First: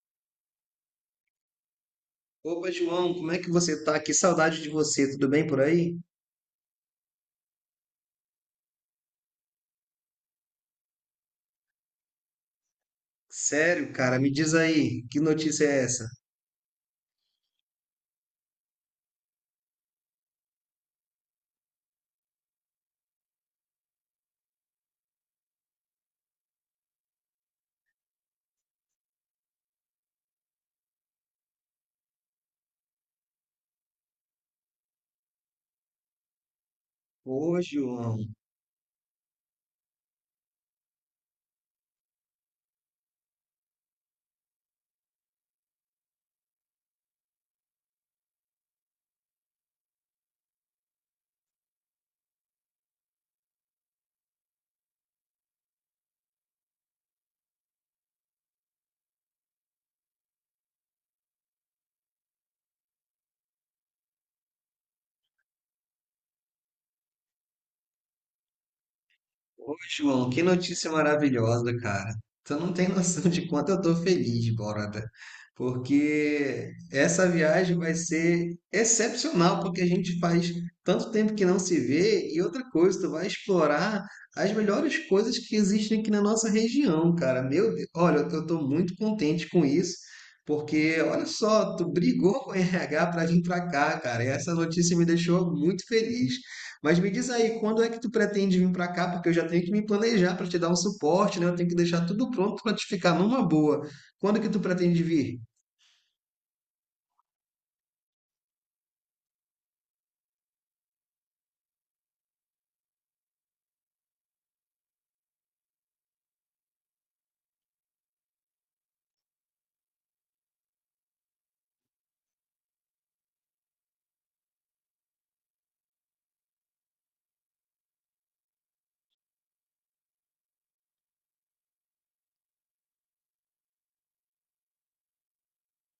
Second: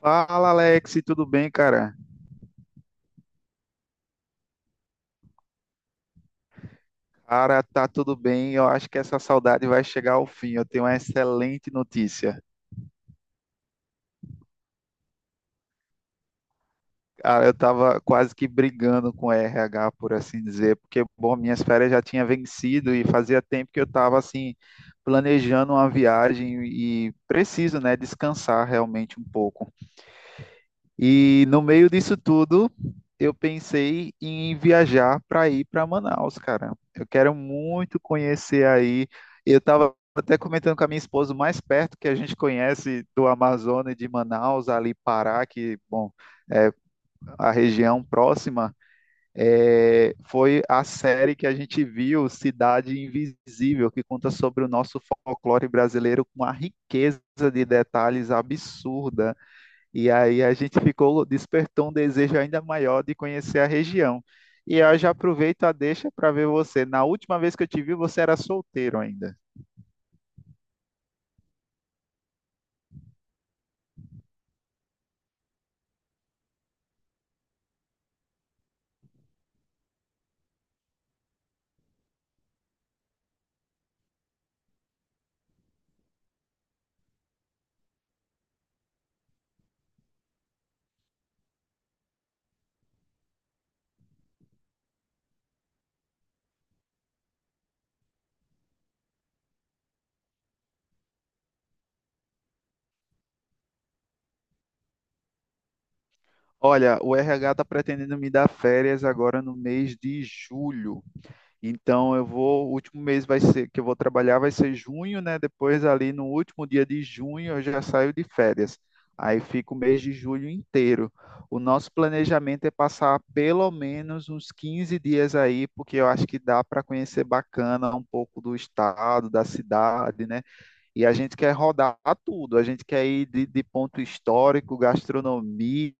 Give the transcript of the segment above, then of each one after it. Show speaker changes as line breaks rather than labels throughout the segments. Fala, Alex, tudo bem, cara?
Opa, João, como é que você tá? Que saudade de você. Tudo bem por aí?
Cara, tá tudo bem. Eu acho que essa saudade vai chegar ao fim. Eu tenho uma excelente notícia.
Sério, cara, me diz aí, que notícia é essa?
Cara, eu tava quase que brigando com o RH, por assim dizer, porque, bom, minhas férias já tinha vencido e fazia tempo que eu tava, assim, planejando uma viagem e preciso, né, descansar realmente um pouco. E no meio disso tudo, eu pensei em viajar para ir para Manaus, cara. Eu quero
Ô,
muito
João.
conhecer aí. Eu estava até comentando com a minha esposa, o mais perto que a gente conhece do Amazonas e de Manaus, ali Pará, que, bom, é a região próxima, foi a série que a gente viu, Cidade Invisível, que conta sobre o nosso folclore brasileiro com uma riqueza de detalhes absurda. E aí a gente ficou, despertou um desejo ainda maior de conhecer a região. E eu já aproveito a deixa para ver você. Na última vez que eu te vi, você era solteiro ainda.
Ô, João, que notícia maravilhosa, cara. Tu não tem noção de quanto eu tô feliz, Borda, porque essa viagem vai ser excepcional, porque a gente faz tanto tempo que não se vê, e outra coisa, tu vai explorar as melhores coisas que existem aqui na nossa região, cara. Meu Deus, olha, eu tô muito contente com isso, porque olha só, tu brigou com o RH pra vir pra cá, cara, e essa notícia me deixou muito feliz. Mas me diz aí, quando é que tu pretende vir para cá? Porque eu já tenho que me planejar para te dar um suporte, né? Eu tenho que deixar tudo pronto para te ficar numa boa. Quando que tu pretende vir?
Olha, o RH está pretendendo me dar férias agora no mês de julho. Então eu vou, o último mês vai ser que eu vou trabalhar vai ser junho, né? Depois ali no último dia de junho eu já saio de férias. Aí fica o mês de julho inteiro. O nosso planejamento é passar pelo menos uns 15 dias aí, porque eu acho que dá para conhecer bacana um pouco do estado, da cidade, né? E a gente quer rodar tudo, a gente quer ir de, ponto histórico, gastronomia,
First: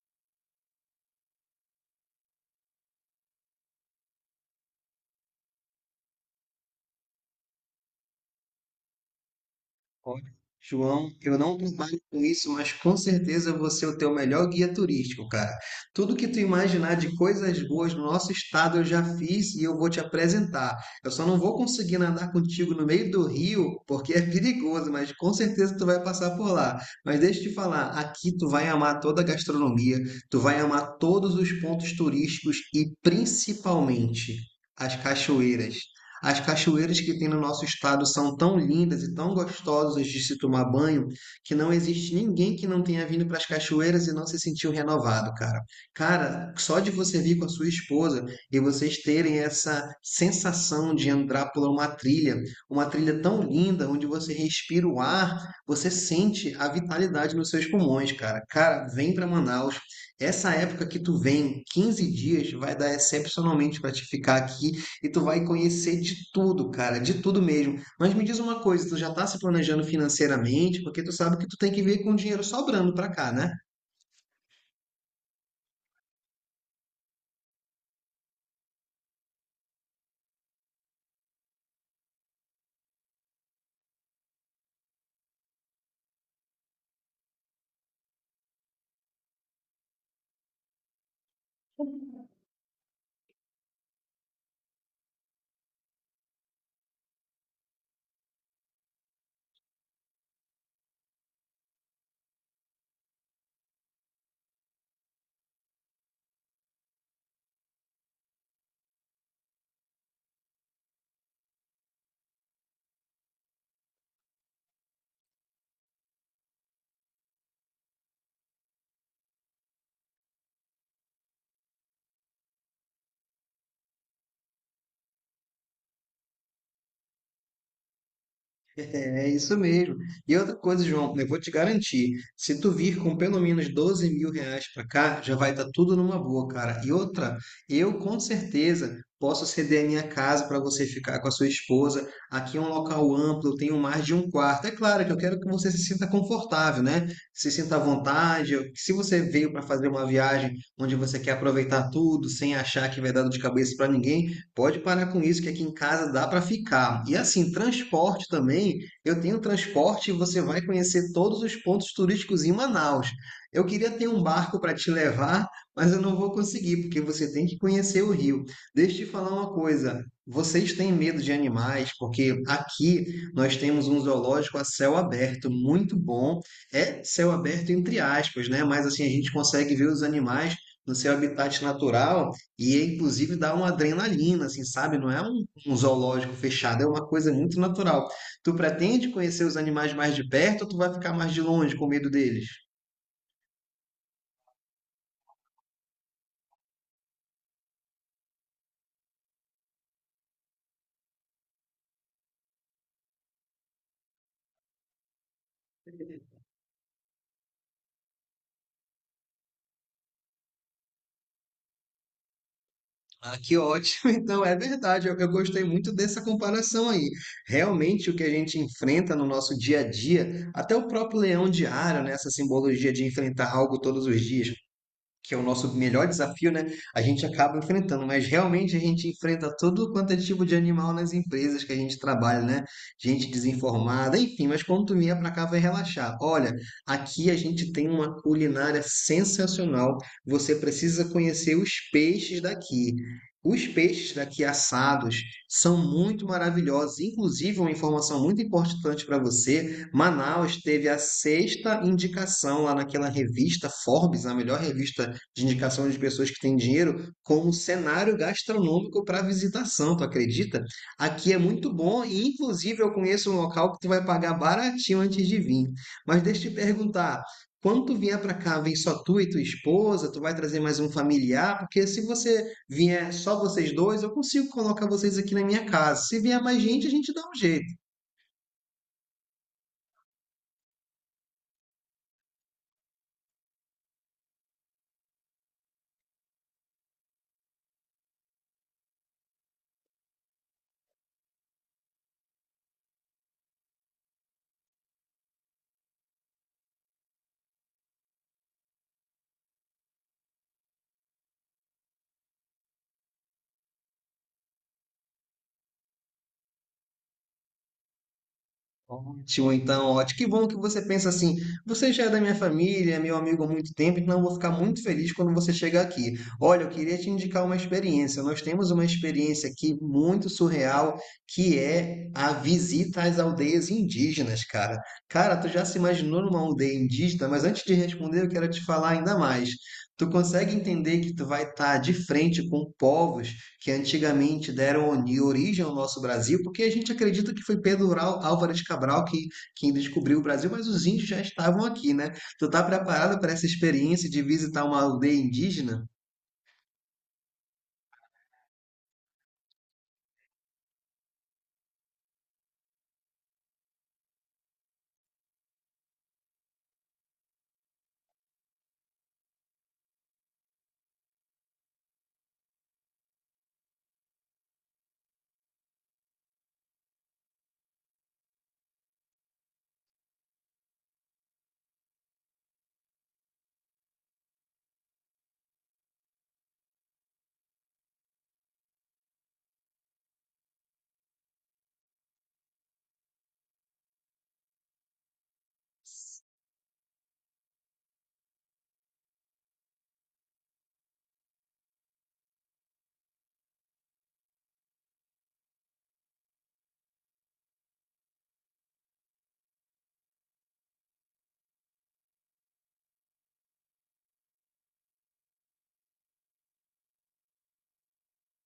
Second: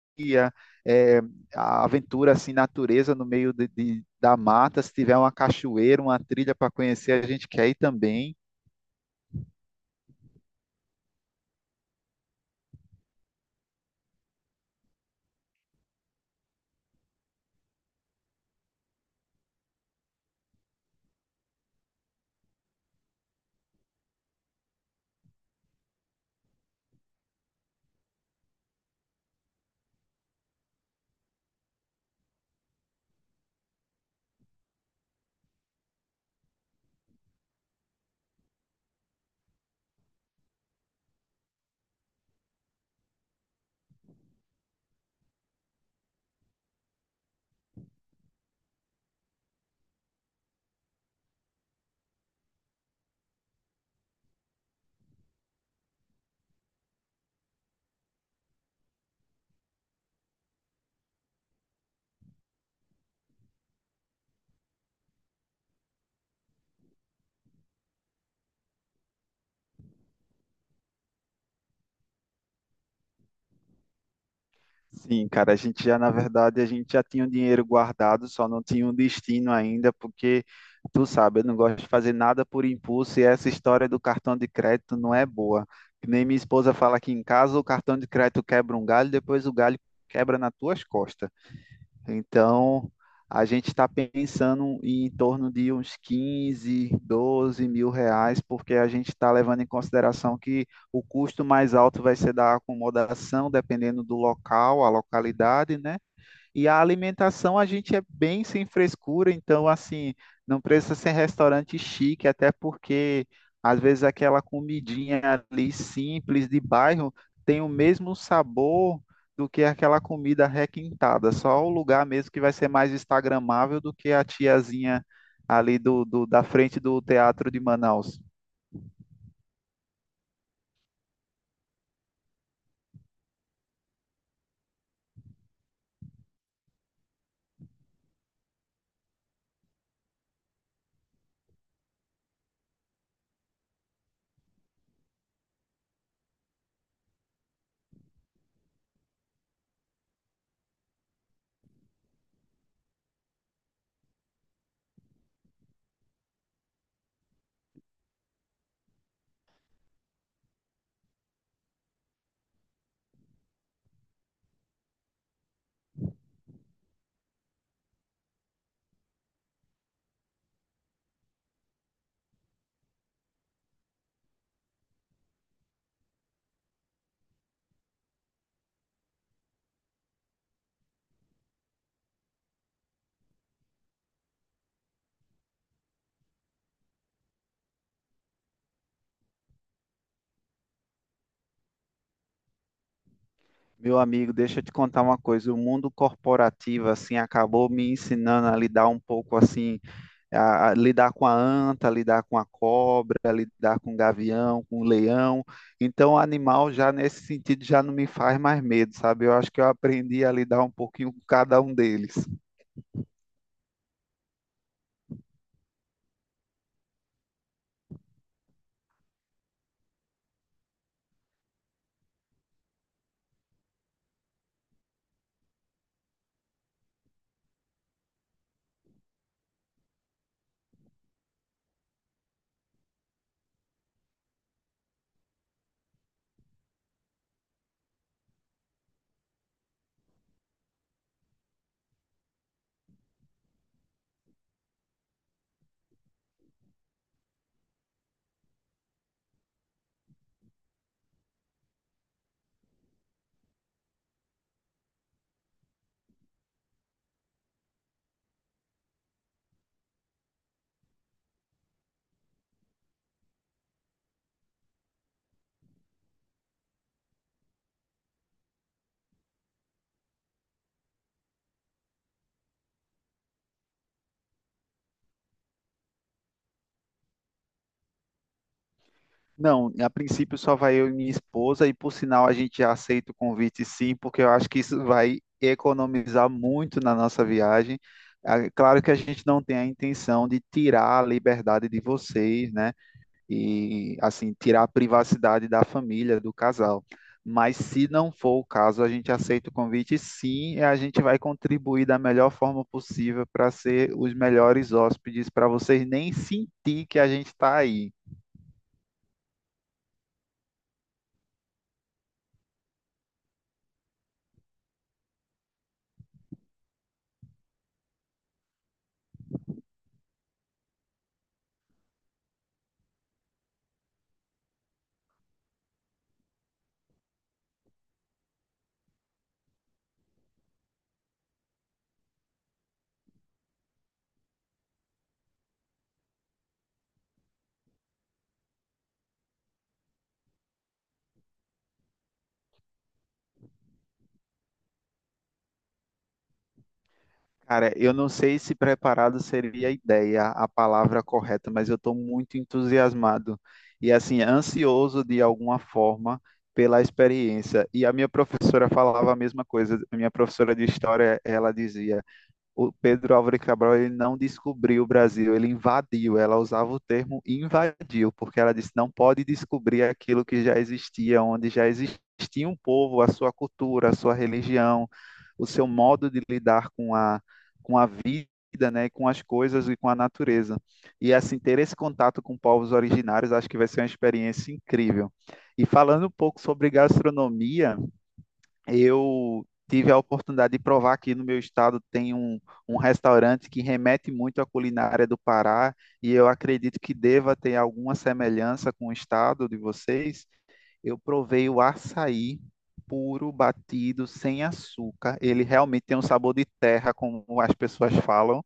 é, a aventura assim, natureza no meio da mata. Se tiver uma cachoeira, uma trilha para conhecer, a gente quer ir também.
Olha, João, eu não trabalho com isso, mas com certeza você é o teu melhor guia turístico, cara. Tudo que tu imaginar de coisas boas no nosso estado eu já fiz e eu vou te apresentar. Eu só não vou conseguir nadar contigo no meio do rio, porque é perigoso, mas com certeza tu vai passar por lá. Mas deixa eu te falar, aqui tu vai amar toda a gastronomia, tu vai amar todos os pontos turísticos e principalmente as cachoeiras. As cachoeiras que tem no nosso estado são tão lindas e tão gostosas de se tomar banho que não existe ninguém que não tenha vindo para as cachoeiras e não se sentiu renovado, cara. Cara, só de você vir com a sua esposa e vocês terem essa sensação de entrar por uma trilha tão linda onde você respira o ar, você sente a vitalidade nos seus pulmões, cara. Cara, vem para Manaus. Essa época que tu vem, 15 dias, vai dar excepcionalmente para te ficar aqui e tu vai conhecer de tudo, cara, de tudo mesmo. Mas me diz uma coisa, tu já tá se planejando financeiramente, porque tu sabe que tu tem que vir com o dinheiro sobrando pra cá, né?
Sim, cara, na verdade, a gente já tinha o dinheiro guardado, só não tinha um destino ainda, porque tu sabe, eu não gosto de fazer nada por impulso e essa história do cartão de crédito não é boa. Que nem minha esposa fala aqui em casa, o cartão de crédito quebra um galho, depois o galho quebra nas tuas costas. Então, a gente está pensando em torno de uns 15, 12 mil reais, porque a gente está levando em consideração que o custo mais alto vai ser da acomodação, dependendo do local, a localidade, né? E a alimentação a gente é bem sem frescura, então assim, não precisa ser restaurante chique, até porque às vezes aquela comidinha ali simples de bairro tem o mesmo sabor do que aquela comida requintada, só o lugar mesmo que vai ser mais instagramável do que a tiazinha ali da frente do Teatro de Manaus.
É, é isso mesmo. E outra coisa, João, eu vou te garantir, se tu vir com pelo menos R$ 12.000 pra cá, já vai estar tudo numa boa, cara. E outra, eu com certeza posso ceder a minha casa para você ficar com a sua esposa. Aqui é um local amplo, eu tenho mais de um quarto. É claro que eu quero que você se sinta confortável, né? Se sinta à vontade. Eu- se você veio para fazer uma viagem onde você quer aproveitar tudo, sem achar que vai dar dor de cabeça para ninguém, pode parar com isso, que aqui em casa dá para ficar. E assim, transporte também, eu tenho transporte e você vai conhecer todos os pontos turísticos em Manaus. Eu queria ter um barco para te levar, mas eu não vou conseguir, porque você tem que conhecer o rio. Deixa eu te falar uma coisa. Vocês têm medo de animais, porque aqui nós temos um zoológico a céu aberto, muito bom. É céu aberto entre aspas, né? Mas assim a gente consegue ver os animais no seu habitat natural e inclusive dá uma adrenalina, assim, sabe? Não é um zoológico fechado, é uma coisa muito natural. Tu pretende conhecer os animais mais de perto ou tu vai ficar mais de longe com medo deles?
Meu amigo, deixa eu te contar uma coisa. O mundo corporativo, assim, acabou me ensinando a lidar um pouco, assim, a lidar com a anta, lidar com a cobra, lidar com o gavião, com o leão. Então, o animal já nesse sentido já não me faz mais medo, sabe? Eu acho que eu aprendi a lidar um pouquinho com cada um deles.
Ah, que ótimo! Então, é verdade, eu gostei muito dessa comparação aí. Realmente, o que a gente enfrenta no nosso dia a dia, até o próprio leão diário, né, essa simbologia de enfrentar algo todos os dias, que é o nosso melhor desafio, né? A gente acaba enfrentando, mas realmente a gente enfrenta todo quanto é tipo de animal nas empresas que a gente trabalha, né? Gente desinformada, enfim, mas quando tu vier pra cá vai relaxar. Olha, aqui a gente tem uma culinária sensacional. Você precisa conhecer os peixes daqui. Os peixes daqui assados são muito maravilhosos. Inclusive, uma informação muito importante para você: Manaus teve a sexta indicação lá naquela revista Forbes, a melhor revista de indicação de pessoas que têm dinheiro como cenário gastronômico para visitação, tu acredita? Aqui é muito bom e, inclusive, eu conheço um local que tu vai pagar baratinho antes de vir. Mas deixa eu te perguntar, quando tu vier para cá, vem só tu e tua esposa, tu vai trazer mais um familiar, porque se você vier só vocês dois, eu consigo colocar vocês aqui na minha casa. Se vier mais gente, a gente dá um jeito.
Não, a princípio só vai eu e minha esposa, e por sinal a gente já aceita o convite sim, porque eu acho que isso vai economizar muito na nossa viagem. Ah, Claro que a gente não tem a intenção de tirar a liberdade de vocês, né? E assim tirar a privacidade da família, do casal. Mas se não for o caso, a gente aceita o convite sim, e a gente vai contribuir da melhor forma possível para ser os melhores hóspedes, para vocês nem sentir que a gente está aí.
Ótimo, então, ótimo. Que bom que você pensa assim. Você já é da minha família, é meu amigo há muito tempo, então eu vou ficar muito feliz quando você chegar aqui. Olha, eu queria te indicar uma experiência. Nós temos uma experiência aqui muito surreal, que é a visita às aldeias indígenas, cara. Cara, tu já se imaginou numa aldeia indígena? Mas antes de responder, eu quero te falar ainda mais. Tu consegue entender que tu vai estar de frente com povos que antigamente deram origem ao nosso Brasil, porque a gente acredita que foi Pedro Álvares Cabral que, quem descobriu o Brasil, mas os índios já estavam aqui, né? Tu tá preparado para essa experiência de visitar uma aldeia indígena?
Cara, eu não sei se preparado seria a ideia, a palavra correta, mas eu estou muito entusiasmado e assim ansioso de alguma forma pela experiência. E a minha professora falava a mesma coisa. A minha professora de história, ela dizia: o Pedro Álvares Cabral ele não descobriu o Brasil, ele invadiu. Ela usava o termo invadiu, porque ela disse não pode descobrir aquilo que já existia, onde já existia um povo, a sua cultura, a sua religião, o seu modo de lidar com com a vida. Né, com as coisas e com a natureza. E assim, ter esse contato com povos originários acho que vai ser uma experiência incrível. E falando um pouco sobre gastronomia, eu tive a oportunidade de provar que no meu estado tem um restaurante que remete muito à culinária do Pará e eu acredito que deva ter alguma semelhança com o estado de vocês. Eu provei o açaí puro, batido, sem açúcar. Ele realmente tem um sabor de terra, como as pessoas falam.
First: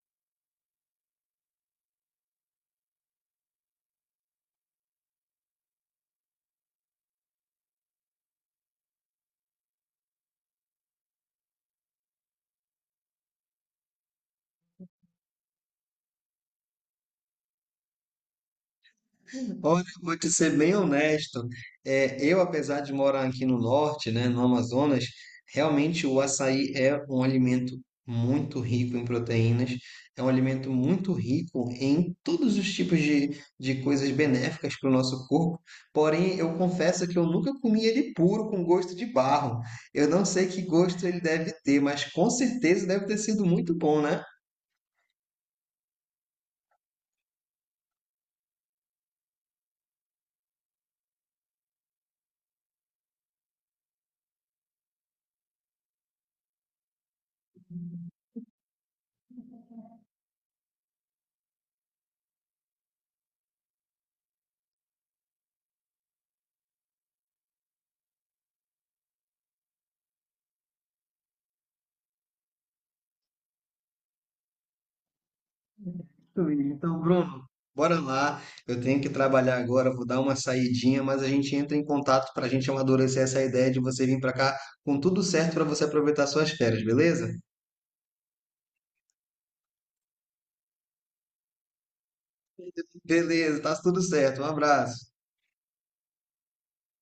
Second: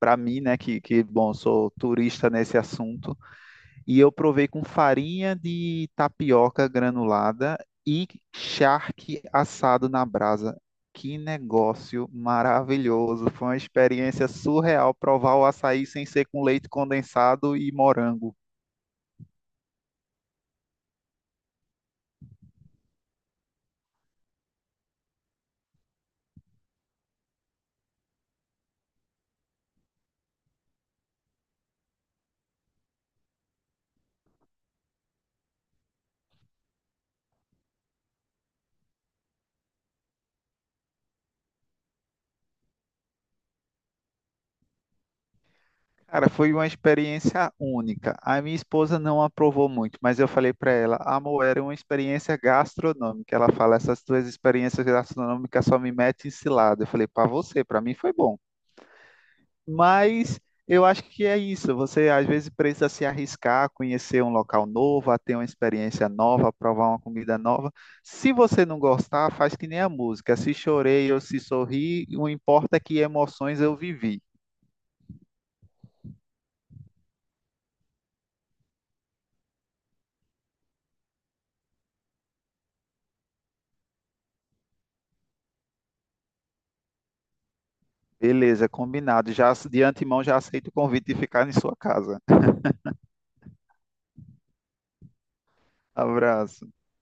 Para mim, né, que bom, sou turista nesse assunto. E eu provei com farinha de tapioca granulada e charque assado na brasa. Que negócio maravilhoso! Foi uma experiência surreal provar o açaí sem ser com leite condensado e morango.
Olha, eu vou te ser bem honesto. É, eu, apesar de morar aqui no norte, né, no Amazonas, realmente o açaí é um alimento muito rico em proteínas, é um alimento muito rico em todos os tipos de coisas benéficas para o nosso corpo. Porém, eu confesso que eu nunca comi ele puro com gosto de barro. Eu não sei que gosto ele deve ter, mas com certeza deve ter sido muito bom, né?
Cara, foi uma experiência única. A minha esposa não aprovou muito, mas eu falei para ela, amor, era uma experiência gastronômica. Ela fala, essas tuas experiências gastronômicas só me metem em cilada. Eu falei, para você, para mim foi bom. Mas eu acho que é isso. Você às vezes precisa se arriscar, conhecer um local novo, a ter uma experiência nova, provar uma comida nova. Se você não gostar, faz que nem a música. Se chorei ou se sorri, o importa é que emoções eu vivi.
Muito bem. Então, Bruno, bora lá. Eu tenho que trabalhar agora, vou dar uma saidinha, mas a gente entra em contato para a gente amadurecer essa ideia de você vir para cá com tudo certo para você aproveitar suas férias, beleza?
Beleza, combinado. Já de antemão já aceito o convite de ficar em sua casa.
Beleza, tá tudo certo. Um abraço.
Abraço.